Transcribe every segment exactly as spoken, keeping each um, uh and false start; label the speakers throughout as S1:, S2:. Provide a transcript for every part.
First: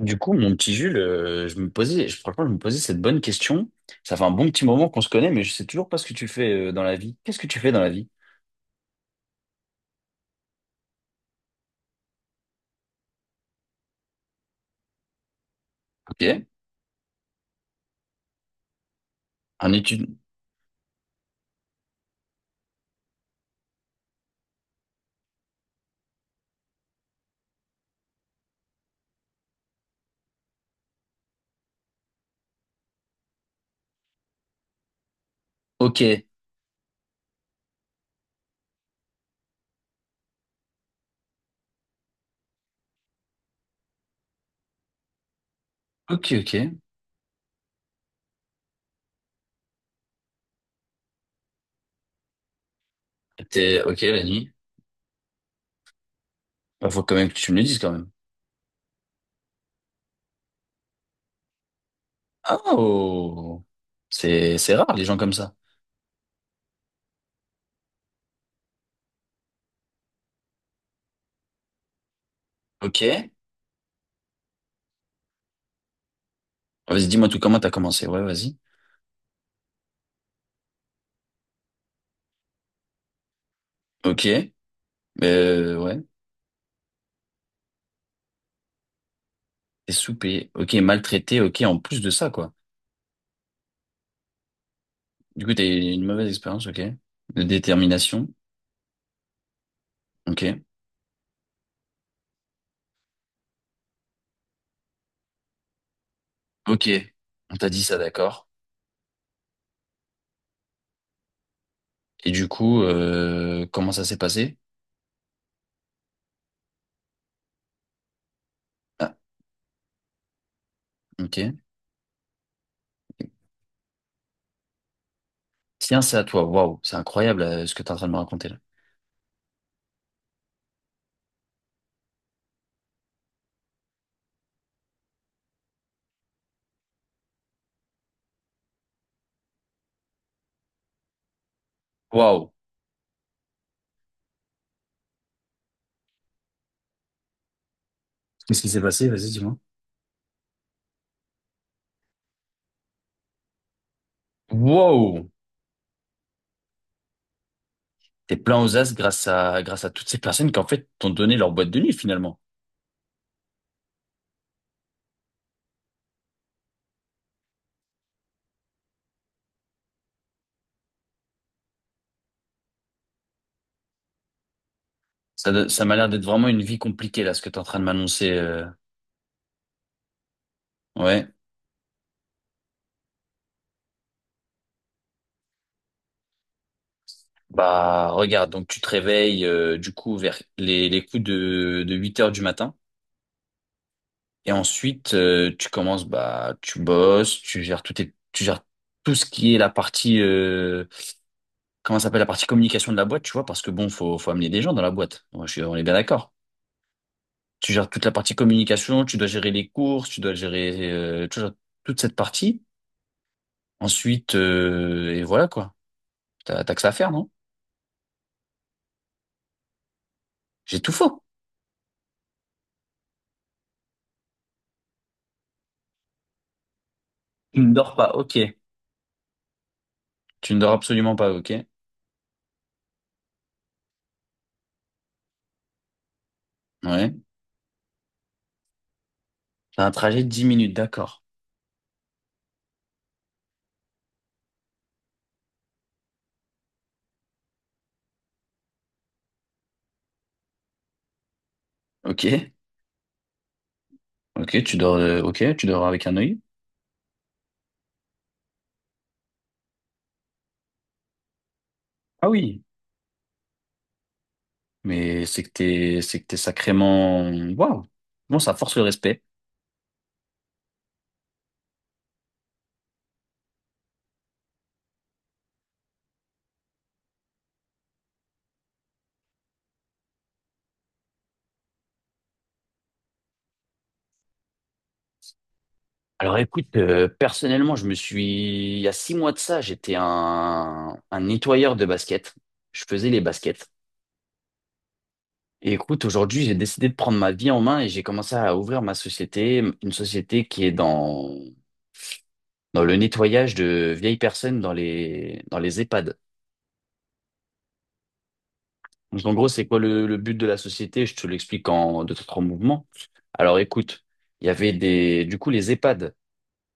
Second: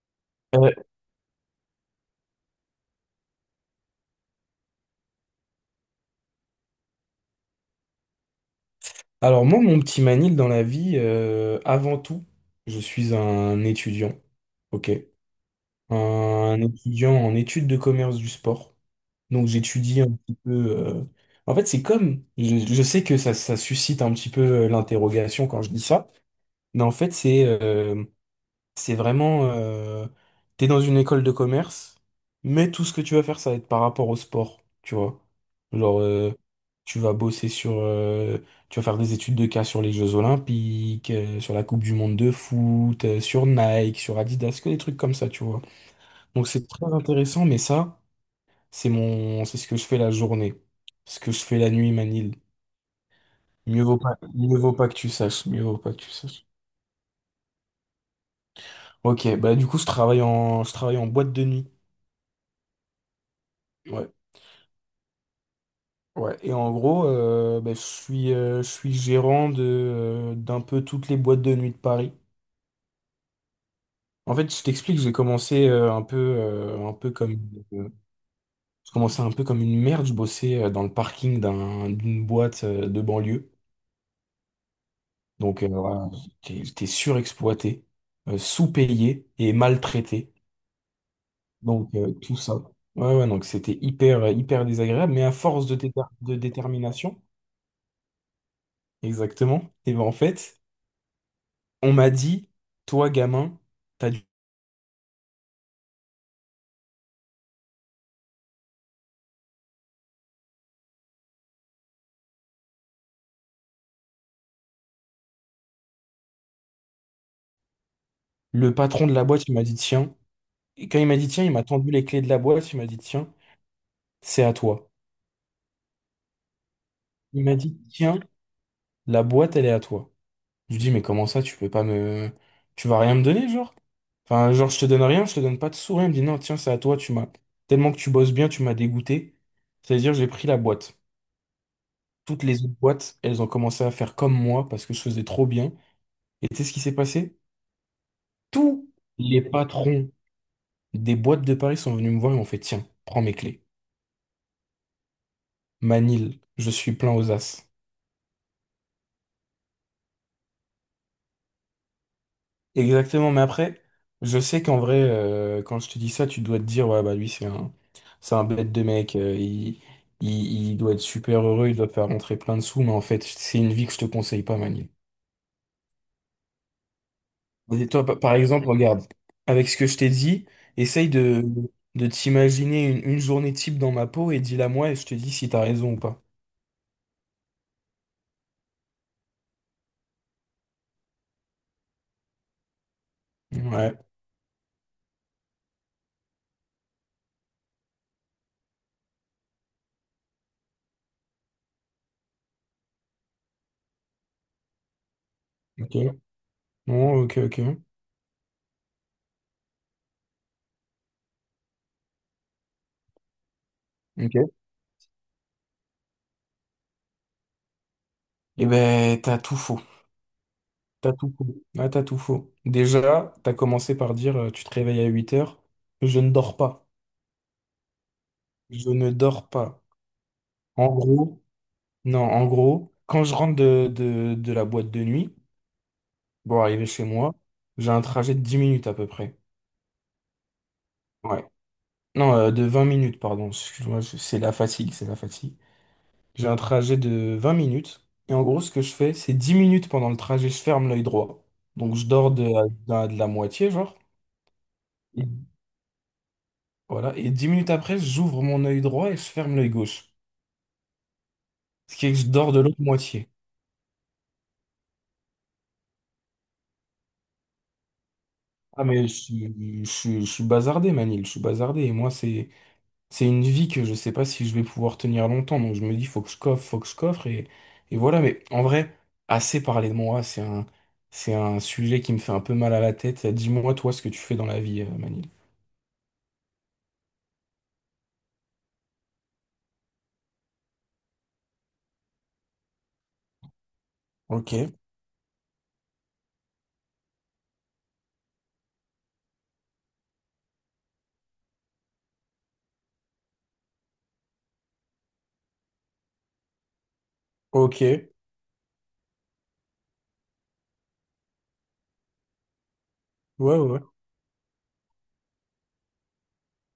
S1: Du coup, mon
S2: Euh,
S1: petit Jules, euh, je me posais, je, franchement, je me posais cette bonne question. Ça fait un bon petit moment qu'on se connaît, mais je sais toujours pas ce que tu fais euh, dans la vie. Qu'est-ce que tu fais dans la vie?
S2: alors moi, mon petit Manil dans la vie, euh, avant tout, je suis un étudiant, ok,
S1: Ok,
S2: un étudiant en études de commerce du sport. Donc
S1: un
S2: j'étudie
S1: étude.
S2: un petit peu. euh, En fait, c'est comme, je, je sais que ça, ça suscite un petit peu euh, l'interrogation quand je dis ça, mais en fait c'est, euh, C'est vraiment, euh, t'es dans une école de commerce, mais tout ce que tu vas faire, ça va être par rapport au sport, tu vois. Genre,
S1: Ok,
S2: euh, tu vas bosser sur, euh, tu vas faire des études de cas sur les Jeux Olympiques, euh, sur la Coupe du Monde de foot, euh, sur Nike, sur Adidas, que des trucs comme ça, tu vois.
S1: ok,
S2: Donc c'est
S1: ok.
S2: très intéressant, mais ça, c'est mon, c'est ce que je fais la journée, ce que je fais la nuit, Manil.
S1: T'es
S2: Mieux vaut
S1: ok
S2: pas,
S1: la nuit.
S2: mieux vaut pas que tu saches, mieux vaut pas que tu saches.
S1: Bah, faut quand même que tu me le dises quand même.
S2: Ok, bah du coup, je travaille en, je travaille en boîte de nuit.
S1: Oh,
S2: Ouais.
S1: c'est c'est rare les gens comme ça.
S2: Ouais, et en gros, euh, bah, je suis, euh, je suis gérant de, euh, d'un peu toutes les boîtes de nuit de Paris.
S1: Ok.
S2: En fait, je t'explique, j'ai commencé euh, un peu, euh, un
S1: Vas-y,
S2: peu
S1: dis-moi tout
S2: comme,
S1: comment t'as
S2: euh,
S1: commencé. Ouais, vas-y.
S2: je commençais un peu comme une merde. Je bossais euh, dans le parking d'un, d'une boîte euh, de banlieue.
S1: Ok.
S2: Donc, euh,
S1: Euh, ouais.
S2: voilà, j'étais j'étais surexploité, euh, sous-payé et
S1: T'es
S2: maltraité.
S1: soupé. Ok, maltraité. Ok, en
S2: Donc,
S1: plus de
S2: euh,
S1: ça
S2: tout
S1: quoi.
S2: ça. Ouais, ouais, donc c'était hyper, hyper désagréable. Mais à
S1: Du coup, t'as
S2: force de,
S1: eu
S2: déter-
S1: une mauvaise
S2: de
S1: expérience. Ok.
S2: détermination,
S1: De détermination.
S2: exactement, et ben en
S1: Ok.
S2: fait. On m'a dit, toi, gamin, t'as du...
S1: Ok, on t'a dit ça, d'accord. Et du coup, euh, comment ça s'est passé?
S2: Le patron de
S1: Ah,
S2: la boîte, il m'a dit, tiens. Et quand il m'a dit,
S1: ok.
S2: tiens, il m'a tendu les clés de la boîte, il m'a dit, tiens, c'est à toi.
S1: Tiens, c'est à toi. Waouh, c'est incroyable
S2: Il m'a
S1: euh, ce
S2: dit,
S1: que t'es en train de me
S2: tiens,
S1: raconter là.
S2: la boîte, elle est à toi. Je lui dis, mais comment ça, tu peux pas me... Tu vas rien me donner, genre? Enfin, genre, je te donne rien, je te donne pas de sourire. Il me dit, non, tiens, c'est à toi, tu m'as... Tellement que tu bosses bien, tu m'as dégoûté. C'est-à-dire, j'ai pris la boîte. Toutes
S1: Waouh.
S2: les autres boîtes, elles ont commencé à faire comme moi parce que je faisais trop bien. Et tu sais ce qui s'est passé?
S1: Qu'est-ce qui s'est
S2: Tous
S1: passé? Vas-y,
S2: les
S1: dis-moi.
S2: patrons Des boîtes de Paris sont venues me voir et m'ont fait, tiens, prends mes clés.
S1: Waouh.
S2: Manil, je suis plein aux as.
S1: T'es plein aux as grâce à grâce à toutes ces personnes qui en fait t'ont donné leur boîte de nuit finalement.
S2: Exactement, mais après, je sais qu'en vrai, euh, quand je te dis ça, tu dois te dire, ouais, bah lui, c'est un, c'est un bête de mec, euh, il, il, il doit être super heureux, il doit te faire rentrer plein de sous, mais en fait, c'est une vie que je te conseille pas, Manil.
S1: Ça, do- ça m'a l'air d'être vraiment une vie compliquée là, ce que t'es en train de
S2: Et toi, pa-
S1: m'annoncer.
S2: par
S1: euh.
S2: exemple, regarde, avec ce que je t'ai dit, essaye
S1: Ouais.
S2: de, de t'imaginer une, une journée type dans ma peau et dis-la moi et je te dis si t'as raison ou pas.
S1: Bah regarde, donc tu te réveilles euh, du coup vers les, les coups de, de huit heures du matin.
S2: Ouais,
S1: Et ensuite, euh, tu commences, bah, tu bosses, tu gères tout tes- tu gères tout ce qui est la partie, euh, comment ça s'appelle, la partie communication de la boîte, tu vois, parce que bon, faut, faut amener des gens dans la boîte. Ouais, je suis- on est bien
S2: ok.
S1: d'accord.
S2: Non, ok, ok.
S1: Tu gères toute la partie communication, tu dois gérer les courses, tu dois gérer, euh, tu gères toute cette partie. Ensuite,
S2: Ok.
S1: euh, et voilà quoi. T'as, t'as que ça à faire, non?
S2: Eh ben, t'as tout faux.
S1: J'ai tout
S2: T'as
S1: faux.
S2: tout faux. Ah, t'as tout faux. Déjà, t'as commencé par dire, euh, tu te réveilles à huit heures. Je ne dors pas.
S1: Tu ne dors pas, ok.
S2: Je ne dors pas.
S1: Tu ne dors
S2: En
S1: absolument pas,
S2: gros,
S1: ok.
S2: non, en gros, quand je rentre de, de, de la boîte de nuit, bon, arrivé chez
S1: Ouais.
S2: moi, j'ai un trajet de dix minutes à peu près.
S1: T'as un trajet de dix minutes, d'accord.
S2: Ouais. Non, euh, de vingt minutes, pardon. Excuse-moi, je- c'est la fatigue, c'est la fatigue. J'ai un trajet de vingt minutes. Et en gros, ce que je fais, c'est dix minutes pendant le trajet, je ferme l'œil droit. Donc, je dors de,
S1: Ok.
S2: à- de la de la moitié, genre.
S1: Ok, tu dors, euh, ok, tu dors avec un œil.
S2: Voilà. Et dix minutes après, j'ouvre mon œil droit et je ferme l'œil gauche. Ce qui est que je
S1: Ah
S2: dors de
S1: oui.
S2: l'autre moitié.
S1: Mais c'est que t'es, c'est que t'es sacrément, waouh. Bon, ça force le
S2: Ah, mais je,
S1: respect.
S2: suis- je, suis je suis bazardé, Manil. Je suis bazardé. Et moi, c'est, c'est une vie que je sais pas si je vais pouvoir tenir longtemps. Donc, je me dis, faut que je coffre, faut que je coffre. Et, et voilà. Mais en vrai, assez parlé de moi. C'est un, c'est un sujet qui me fait un peu mal à la tête. Dis-moi, toi, ce que tu fais dans la vie, euh, Manil.
S1: Alors écoute, euh, personnellement, je me suis, il y a six mois de ça, j'étais un, un nettoyeur de baskets. Je faisais les baskets.
S2: Ok,
S1: Et écoute, aujourd'hui, j'ai décidé de prendre ma vie en main et j'ai commencé à ouvrir ma société, une société qui est dans, dans le nettoyage de vieilles personnes dans les, dans les EHPAD.
S2: ok. Ouais,
S1: Donc en gros, c'est quoi le, le but de la société? Je te l'explique en deux, trois mouvements. Alors
S2: ouais,
S1: écoute, il y avait des, du coup, les EHPAD.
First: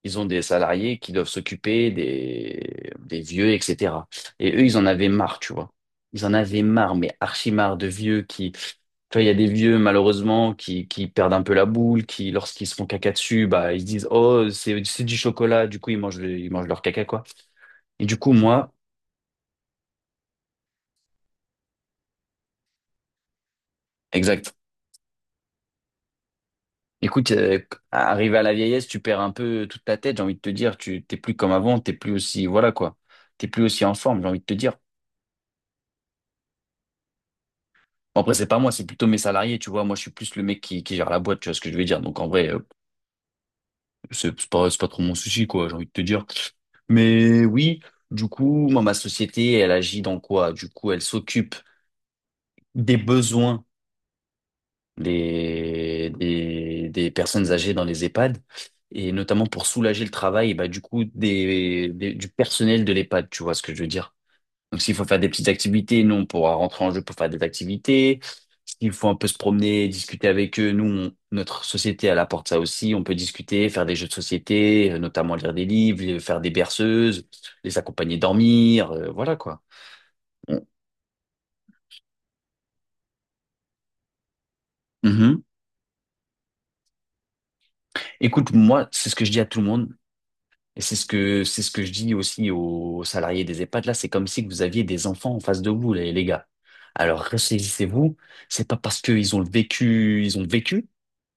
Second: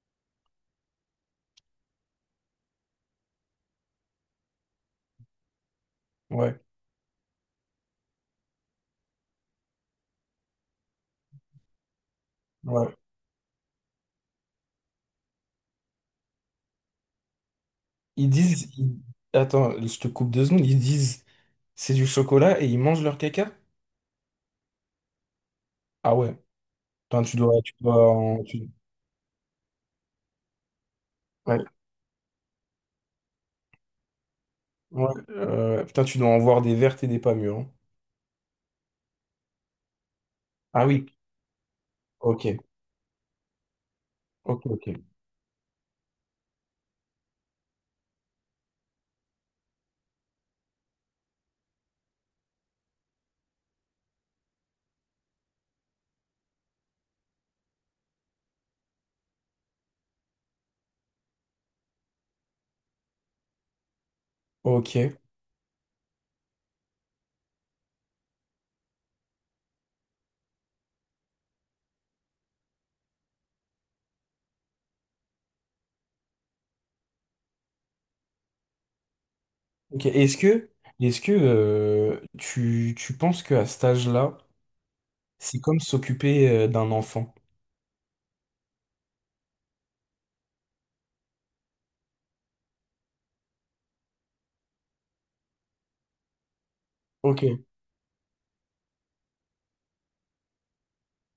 S1: Ils ont des salariés qui doivent s'occuper des, des vieux, et cetera. Et eux, ils en avaient marre, tu vois. Ils en
S2: ouais.
S1: avaient marre, mais archi marre de vieux qui, tu vois, il y a des vieux, malheureusement, qui, qui perdent un peu la boule, qui, lorsqu'ils se font
S2: Ouais.
S1: caca dessus, bah, ils se disent, oh, c'est, c'est du chocolat. Du coup, ils mangent, le- ils mangent leur caca, quoi. Et du
S2: Ils
S1: coup,
S2: disent,
S1: moi,
S2: ils- attends, je te coupe deux secondes, ils disent c'est du chocolat et ils mangent leur caca?
S1: exact.
S2: Ah ouais, putain,
S1: Écoute,
S2: tu
S1: euh,
S2: dois, tu dois
S1: arrivé à
S2: en-
S1: la
S2: tu-
S1: vieillesse, tu perds un peu toute ta tête, j'ai envie de te dire. Tu, t'es plus comme
S2: ouais,
S1: avant, t'es plus aussi, voilà, quoi. T'es plus aussi en forme, j'ai envie de te dire.
S2: ouais, euh, putain, tu dois en voir des vertes et des pas mûres, hein.
S1: Bon, après, c'est pas moi, c'est plutôt mes salariés, tu vois. Moi, je suis plus le mec qui,
S2: Ah
S1: qui
S2: oui,
S1: gère la boîte, tu vois ce que je veux dire. Donc, en
S2: ok,
S1: vrai, euh, c'est c'est
S2: ok,
S1: pas, c'est
S2: ok,
S1: pas trop mon souci, quoi, j'ai envie de te dire. Mais oui, du coup, moi, ma société, elle agit dans quoi? Du coup, elle s'occupe des besoins des, des, des personnes âgées dans les EHPAD et notamment pour soulager le travail, bah, du coup, des, des- du personnel de l'EHPAD, tu vois ce que je veux dire. Donc, s'il faut faire
S2: ok,
S1: des petites activités, nous, on pourra rentrer en jeu pour faire des activités. S'il faut un peu se promener, discuter avec eux, nous, on- notre société, elle apporte ça aussi. On peut discuter, faire des jeux de société, euh, notamment lire des livres, euh, faire des berceuses, les accompagner dormir, euh, voilà quoi.
S2: ok. Est-ce
S1: On-
S2: que, est-ce que euh, tu, tu penses qu'à cet âge-là,
S1: Mhm.
S2: c'est comme s'occuper euh, d'un enfant?
S1: Écoute, moi, c'est ce que je dis à tout le monde. Et c'est ce que, c'est ce que je dis aussi aux salariés des EHPAD. Là, c'est comme si vous aviez des enfants en face de vous, les, les gars. Alors,
S2: Ok,
S1: ressaisissez-vous. C'est pas parce qu'ils ont le vécu, ils ont vécu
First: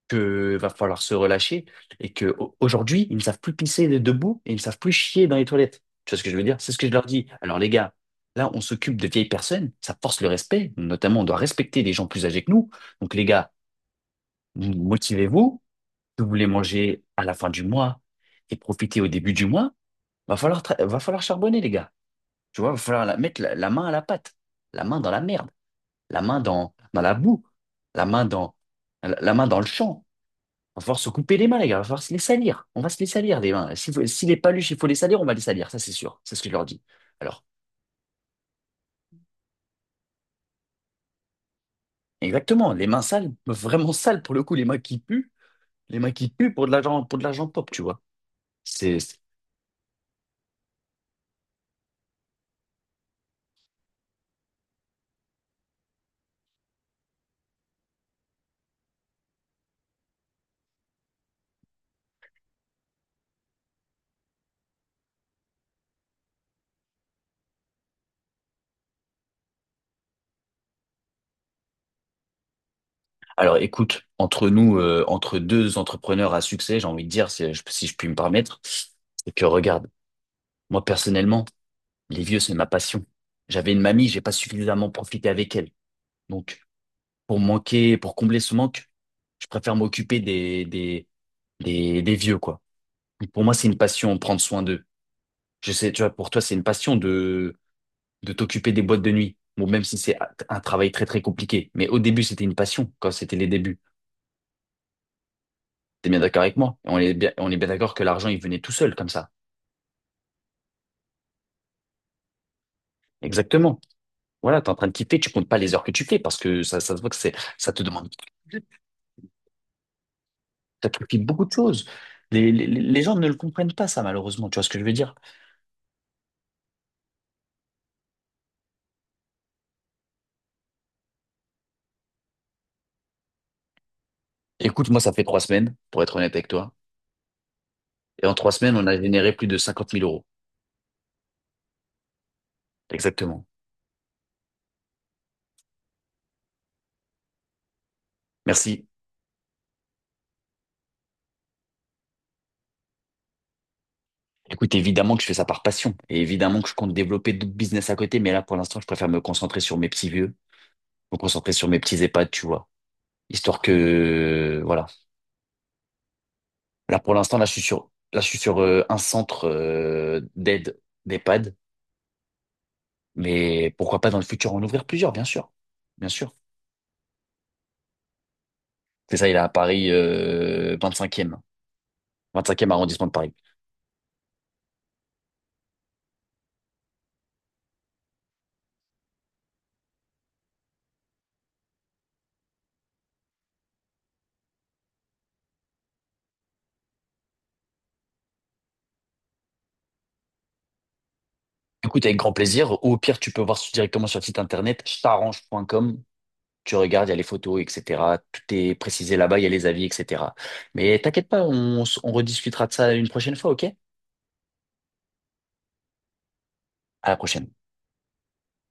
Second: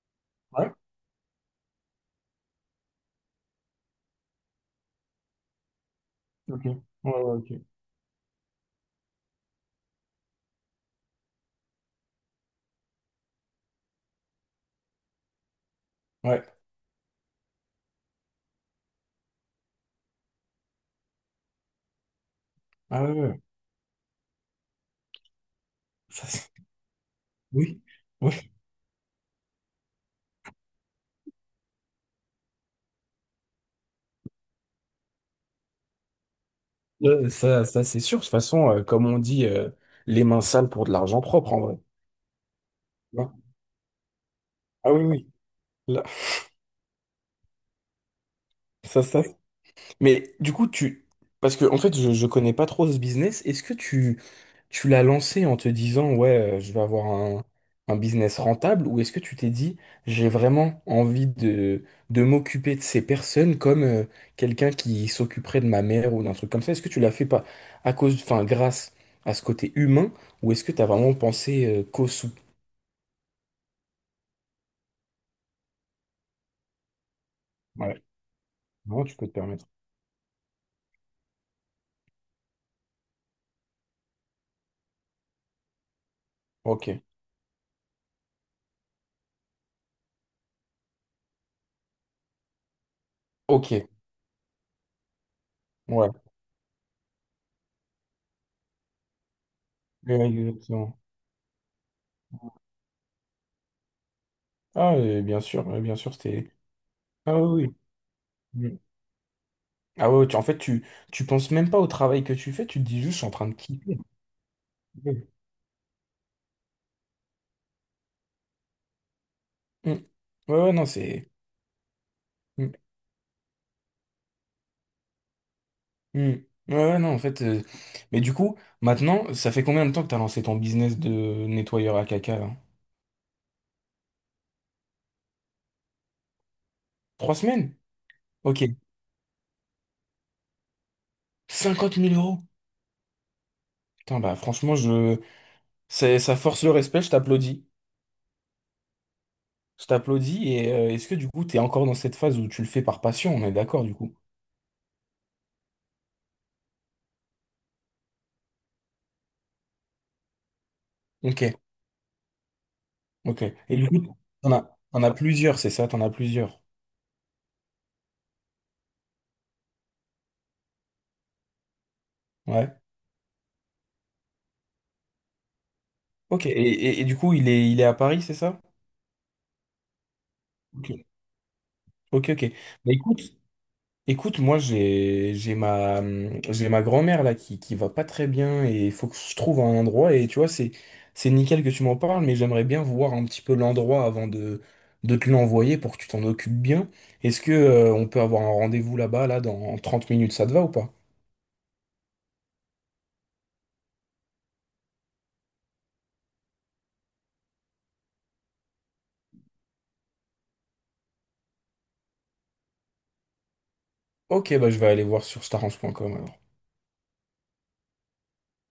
S1: que va
S2: ouais,
S1: falloir se relâcher et que au- aujourd'hui, ils ne savent plus pisser debout et ils ne savent plus chier dans les toilettes. Tu vois ce que je veux dire?
S2: ok,
S1: C'est
S2: ouais,
S1: ce que je leur
S2: ouais,
S1: dis.
S2: ok,
S1: Alors les gars, là, on s'occupe de vieilles personnes, ça force le respect. Notamment, on doit respecter les gens plus âgés que nous. Donc les gars, vous- motivez-vous. Si vous
S2: ouais,
S1: voulez manger à la fin du mois et profiter au début du mois, va falloir tra- va falloir charbonner les gars. Tu vois, va
S2: ah
S1: falloir
S2: ouais,
S1: la- mettre
S2: ouais,
S1: la, la main à la pâte, la main dans la merde, la
S2: ça
S1: main
S2: c'est-
S1: dans dans la boue,
S2: oui,
S1: la main
S2: oui.
S1: dans la la main dans le champ. Va falloir se couper les mains, les gars. Il va falloir se les salir. On va se les salir, les mains. Si, faut- si les paluches, il faut les salir, on va les salir. Ça, c'est sûr. C'est ce que je leur dis.
S2: Euh,
S1: Alors,
S2: Ça, ça c'est sûr. De toute façon, euh, comme on dit, euh, les mains sales pour de l'argent propre, en vrai.
S1: exactement. Les mains sales,
S2: Hein.
S1: vraiment sales pour le coup, les mains
S2: Ah
S1: qui
S2: oui,
S1: puent.
S2: oui.
S1: Les
S2: Là,
S1: mains qui puent pour de l'argent, pour de l'argent pop, tu vois. C'est,
S2: ça,
S1: c'est-
S2: ça. Mais du coup, tu... Parce que, en fait, je, je connais pas trop ce business. Est-ce que tu, tu l'as lancé en te disant, ouais, euh, je vais avoir un, un business rentable, ou est-ce que tu t'es dit, j'ai vraiment envie de, de m'occuper de ces personnes comme euh, quelqu'un qui s'occuperait de ma mère ou d'un truc comme ça? Est-ce que tu l'as fait pas à cause, enfin, grâce à ce côté humain? Ou est-ce que tu as vraiment pensé euh, cause
S1: Alors, écoute, entre nous, euh, entre deux entrepreneurs à succès, j'ai envie de dire, si je, si je
S2: Ouais,
S1: puis me permettre,
S2: non, tu peux
S1: c'est
S2: te
S1: que
S2: permettre.
S1: regarde, moi, personnellement, les vieux, c'est ma passion. J'avais une mamie, j'ai pas suffisamment profité avec elle. Donc,
S2: Ok,
S1: pour manquer, pour combler ce manque, je préfère m'occuper des, des, les, les vieux, quoi. Pour moi, c'est une
S2: ok,
S1: passion, prendre soin d'eux. Je sais, tu
S2: ouais,
S1: vois, pour toi, c'est une passion de, de t'occuper des boîtes de nuit. Bon, même si c'est
S2: Ouais,
S1: un travail
S2: exactement.
S1: très, très compliqué. Mais au début, c'était une passion, quand c'était les débuts.
S2: Ah, euh, bien sûr, euh, bien
S1: T'es
S2: sûr,
S1: bien d'accord
S2: c'était.
S1: avec moi? On est bien,
S2: Ah
S1: on est
S2: oui,
S1: bien d'accord que l'argent, il venait
S2: oui.
S1: tout
S2: Mm.
S1: seul, comme ça.
S2: Ah ouais, ouais, tu- en fait, tu, tu penses même pas au travail que tu fais, tu te dis juste, je suis en train de
S1: Exactement.
S2: kiffer.
S1: Voilà, t'es en train de kiffer,
S2: Mm.
S1: tu comptes pas les heures que tu fais, parce que ça, ça se voit que c'est, ça te demande,
S2: Mm. Ouais, ouais, non,
S1: t'as kiffé
S2: c'est.
S1: beaucoup de choses. Les, les,
S2: Mm.
S1: les gens ne le comprennent pas, ça, malheureusement. Tu vois ce que je veux dire?
S2: Mm. Ouais, ouais, non, en fait. euh, Mais du coup, maintenant, ça fait combien de temps que t'as lancé ton business de nettoyeur à caca, là?
S1: Écoute, moi, ça fait trois semaines, pour être honnête avec toi.
S2: Trois semaines?
S1: Et en trois
S2: Ok.
S1: semaines, on a généré plus de cinquante mille euros.
S2: cinquante mille euros.
S1: Exactement.
S2: Putain, bah, franchement, je. c'est- Ça force le respect, je t'applaudis.
S1: Merci.
S2: Je t'applaudis et euh, est-ce que du coup t'es encore dans cette phase où tu le fais par passion, on est d'accord du coup?
S1: Écoute, évidemment que je fais ça par passion et évidemment que je compte développer d'autres business à côté, mais là, pour l'instant, je préfère me concentrer sur mes petits vieux, me
S2: Ok,
S1: concentrer sur mes petits EHPAD, tu vois.
S2: ok.
S1: Histoire
S2: Et du coup, t'en
S1: que,
S2: as,
S1: voilà.
S2: t'en as plusieurs, c'est ça? T'en as plusieurs.
S1: Là, pour l'instant, là, je suis sur, là, je suis sur euh, un centre euh, d'aide d'EHPAD,
S2: Ouais.
S1: mais pourquoi pas dans le futur en ouvrir plusieurs, bien sûr. Bien sûr.
S2: Ok. Et, et- et du coup, il est, il est à Paris, c'est ça?
S1: C'est ça, il est à Paris euh,
S2: Ok,
S1: vingt-cinquième.
S2: ok, ok.
S1: vingt-cinquième
S2: Bah
S1: arrondissement de
S2: écoute.
S1: Paris.
S2: Écoute, moi j'ai j'ai ma j'ai ma grand-mère là qui qui va pas très bien et il faut que je trouve un endroit et tu vois c'est c'est nickel que tu m'en parles mais j'aimerais bien voir un petit peu l'endroit avant de de te l'envoyer pour que tu t'en occupes bien. Est-ce que euh, on peut avoir un rendez-vous là-bas là dans trente minutes, ça te va ou pas?
S1: Écoute, avec grand plaisir. Ou au pire, tu peux voir sur- directement sur le site internet starange dot com. Tu regardes, il y a les photos, et cetera. Tout est précisé là-bas, il y a les avis, et cetera. Mais t'inquiète pas, on, s- on rediscutera de ça une prochaine fois, ok?
S2: OK, bah je vais aller voir sur starange point com alors.
S1: À la prochaine.